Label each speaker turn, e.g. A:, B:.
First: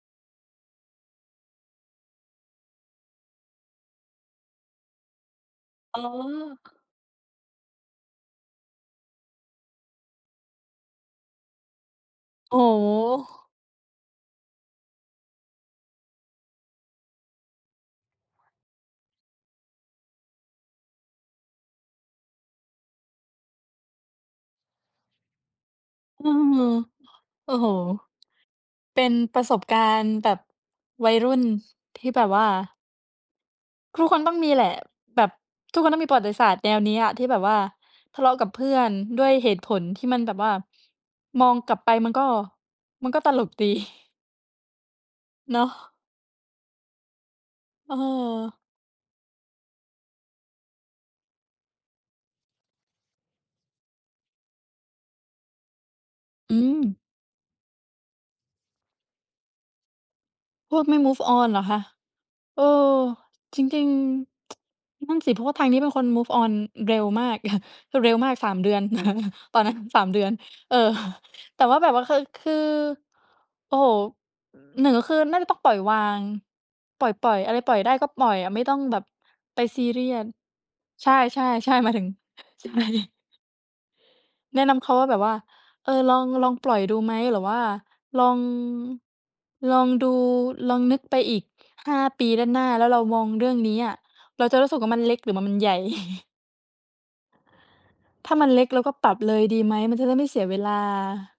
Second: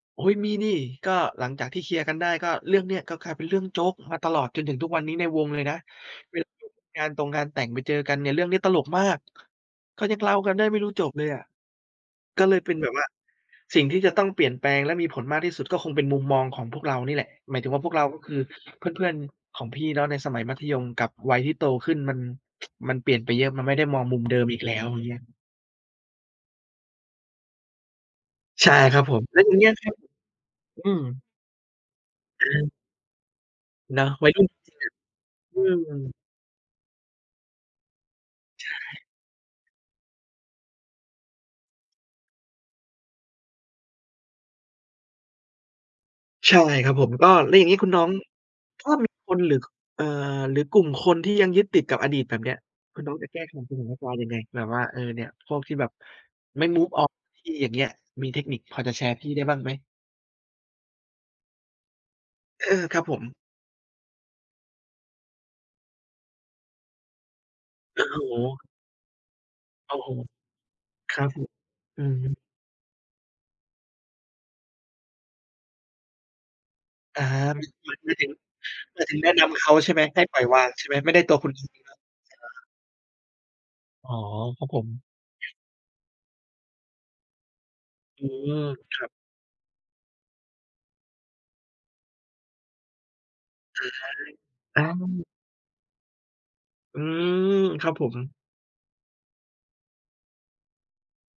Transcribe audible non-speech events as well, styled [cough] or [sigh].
A: โอ๊ย มีสิ ก็หลังจากที่เคลียร์กันได้ ก็เรื่องเนี้ย ก็กลายเป็นเรื่องโจ๊กมาตลอดจนถึงทุกวันนี้ในวงเลยนะ
B: อ๋อ
A: เวลาอยู่ในงานตงงานแต่งไปเจอกันเนี่ย เรื่องนี้ตลกมาก ก็ยังเล่ากันได้ไม่รู้จบเลยอะ ก็เ
B: โ
A: ล
B: อ
A: ย
B: ้
A: เป็น
B: โ
A: แบบว่า
B: ฮ
A: สิ่งที่จะต้องเปลี่ยนแปลงและมีผลมากที่สุดก็คงเป็นมุมมองของพวกเรานี่แหละ หมายถึงว่าพวกเรา ก็คือ เพื่อน ๆ ของพี่ แล้วในสมัยมัธยมกับวัยที่โตขึ้น มัน [tsk] มันเปลี่ยนไปเยอะ มันไม่ได้มองมุมเดิมอีกแล้ว อย่างเงี้ย
B: เออ โอ้โฮ
A: ใช่ค
B: เ
A: ร
B: ป
A: ับ
B: ็น
A: ผม แ
B: ป
A: ล้
B: ร
A: ว
B: ะ
A: อย
B: ส
A: ่าง
B: บ
A: เงี้ย
B: กา
A: ครับ
B: รณ์แบบ
A: อืม
B: วัยรุ่น ที่แบบว
A: อ
B: ่า
A: ะฮะ เน
B: ท
A: า
B: ุ
A: ะ
B: กคน
A: วั
B: ต้
A: ย
B: อง
A: รุ่
B: ม
A: น
B: ีแหล
A: จร
B: ะ แบบ
A: ิง ๆ อะ
B: ทุกค
A: อ
B: น
A: ื
B: ต้องมีป
A: ม
B: ระวัติศาสตร์แนวนี้อะ ที่แบบว่าทะเลาะกับเพ
A: ใช
B: ื
A: ่
B: ่อนด้วยเหตุผลที่มันแบบว่า มองกลับไปมันก็ มันก็ตลกดี [chuckles] เนาะ
A: ใช่ครับผม ก็ แล้วอย่างนี้คุณน้อง
B: เออ
A: ถ้ามีคนหรือ ค เอ่อ หรือกลุ่มคนที่ยังยึดติดกับอดีตแบบเนี้ย คุณน้องจะแก้ไขสถานการณ์ยังไง? แบบว่า เออ เนี่ย พวกที่แบบ
B: อื
A: ไม่ move
B: ม
A: on เสียที อย่างเงี้ย มีเทคนิคพอจะแชร์พี่ได้บ้างไหม?
B: พวกไม่ move on เหรอคะ เอ
A: เอ
B: อ
A: อ ครับผม
B: จริง ๆ [tsk] นั่นสิ เพราะว่าทางนี้เป็นคน move on อ เร็วมาก [chuckles]
A: โอ้
B: เร็
A: โ
B: วมาก 3
A: ฮ
B: เดือน [chuckles] ตอนนั้น
A: โอ้
B: สา
A: โฮ
B: ม เดือน เออ
A: คร
B: [chuckles]
A: ับผม
B: แต่ว่าแบบว
A: อื
B: ่า ค
A: อฮึ
B: คือ โอ้โฮ 1 ก็คือน่าจะต้องปล่อยวาง ปล
A: อา
B: ่อย ๆ อะ
A: ม
B: ไรปล่อย
A: ห
B: ไ
A: ม
B: ด้
A: าย
B: ก
A: ห
B: ็
A: มาย
B: ป
A: ถ
B: ล
A: ึ
B: ่
A: ง
B: อยอะ ไม่ต้องแ
A: ห
B: บ
A: มา
B: บ
A: ยถึงแนะน
B: ไ
A: ำ
B: ป
A: เขา
B: ซี
A: ใช่
B: เ
A: ไห
B: ร
A: ม
B: ีย
A: ให้
B: ส
A: ปล่อยวางใช่ไหม?
B: ใ
A: ไ
B: ช
A: ม่ใด้ตัวคุณเอง
B: ่ ๆ ๆ ห
A: เ
B: ม
A: น
B: า
A: า
B: ย
A: ะ
B: ถึง
A: อ
B: ใ
A: า
B: ช่
A: อ๋อ
B: แ
A: ค
B: น
A: ร
B: ะ
A: ับ
B: น
A: ผ
B: ำเ
A: ม
B: ขาว่าแบบว่า "เออ ลอง ลองปล่อยดูไหม? หรือว่า
A: อ
B: ล
A: ื
B: อง
A: ม ครับ
B: ลองดู ลองนึกไปอีก 5 ปีด้านหน้า แล้วเรามองเรื่องนี้
A: อา
B: อะ เราจะรู้สึ
A: อ
B: กว่ามันเล็ก
A: า
B: หรือมามันใหญ่?" [chuckles]
A: อืม ครับผม
B: ถ้ามันเล็กเราก็ปรับเลยดีไหม? มันจะได้ไม่เสียเวลา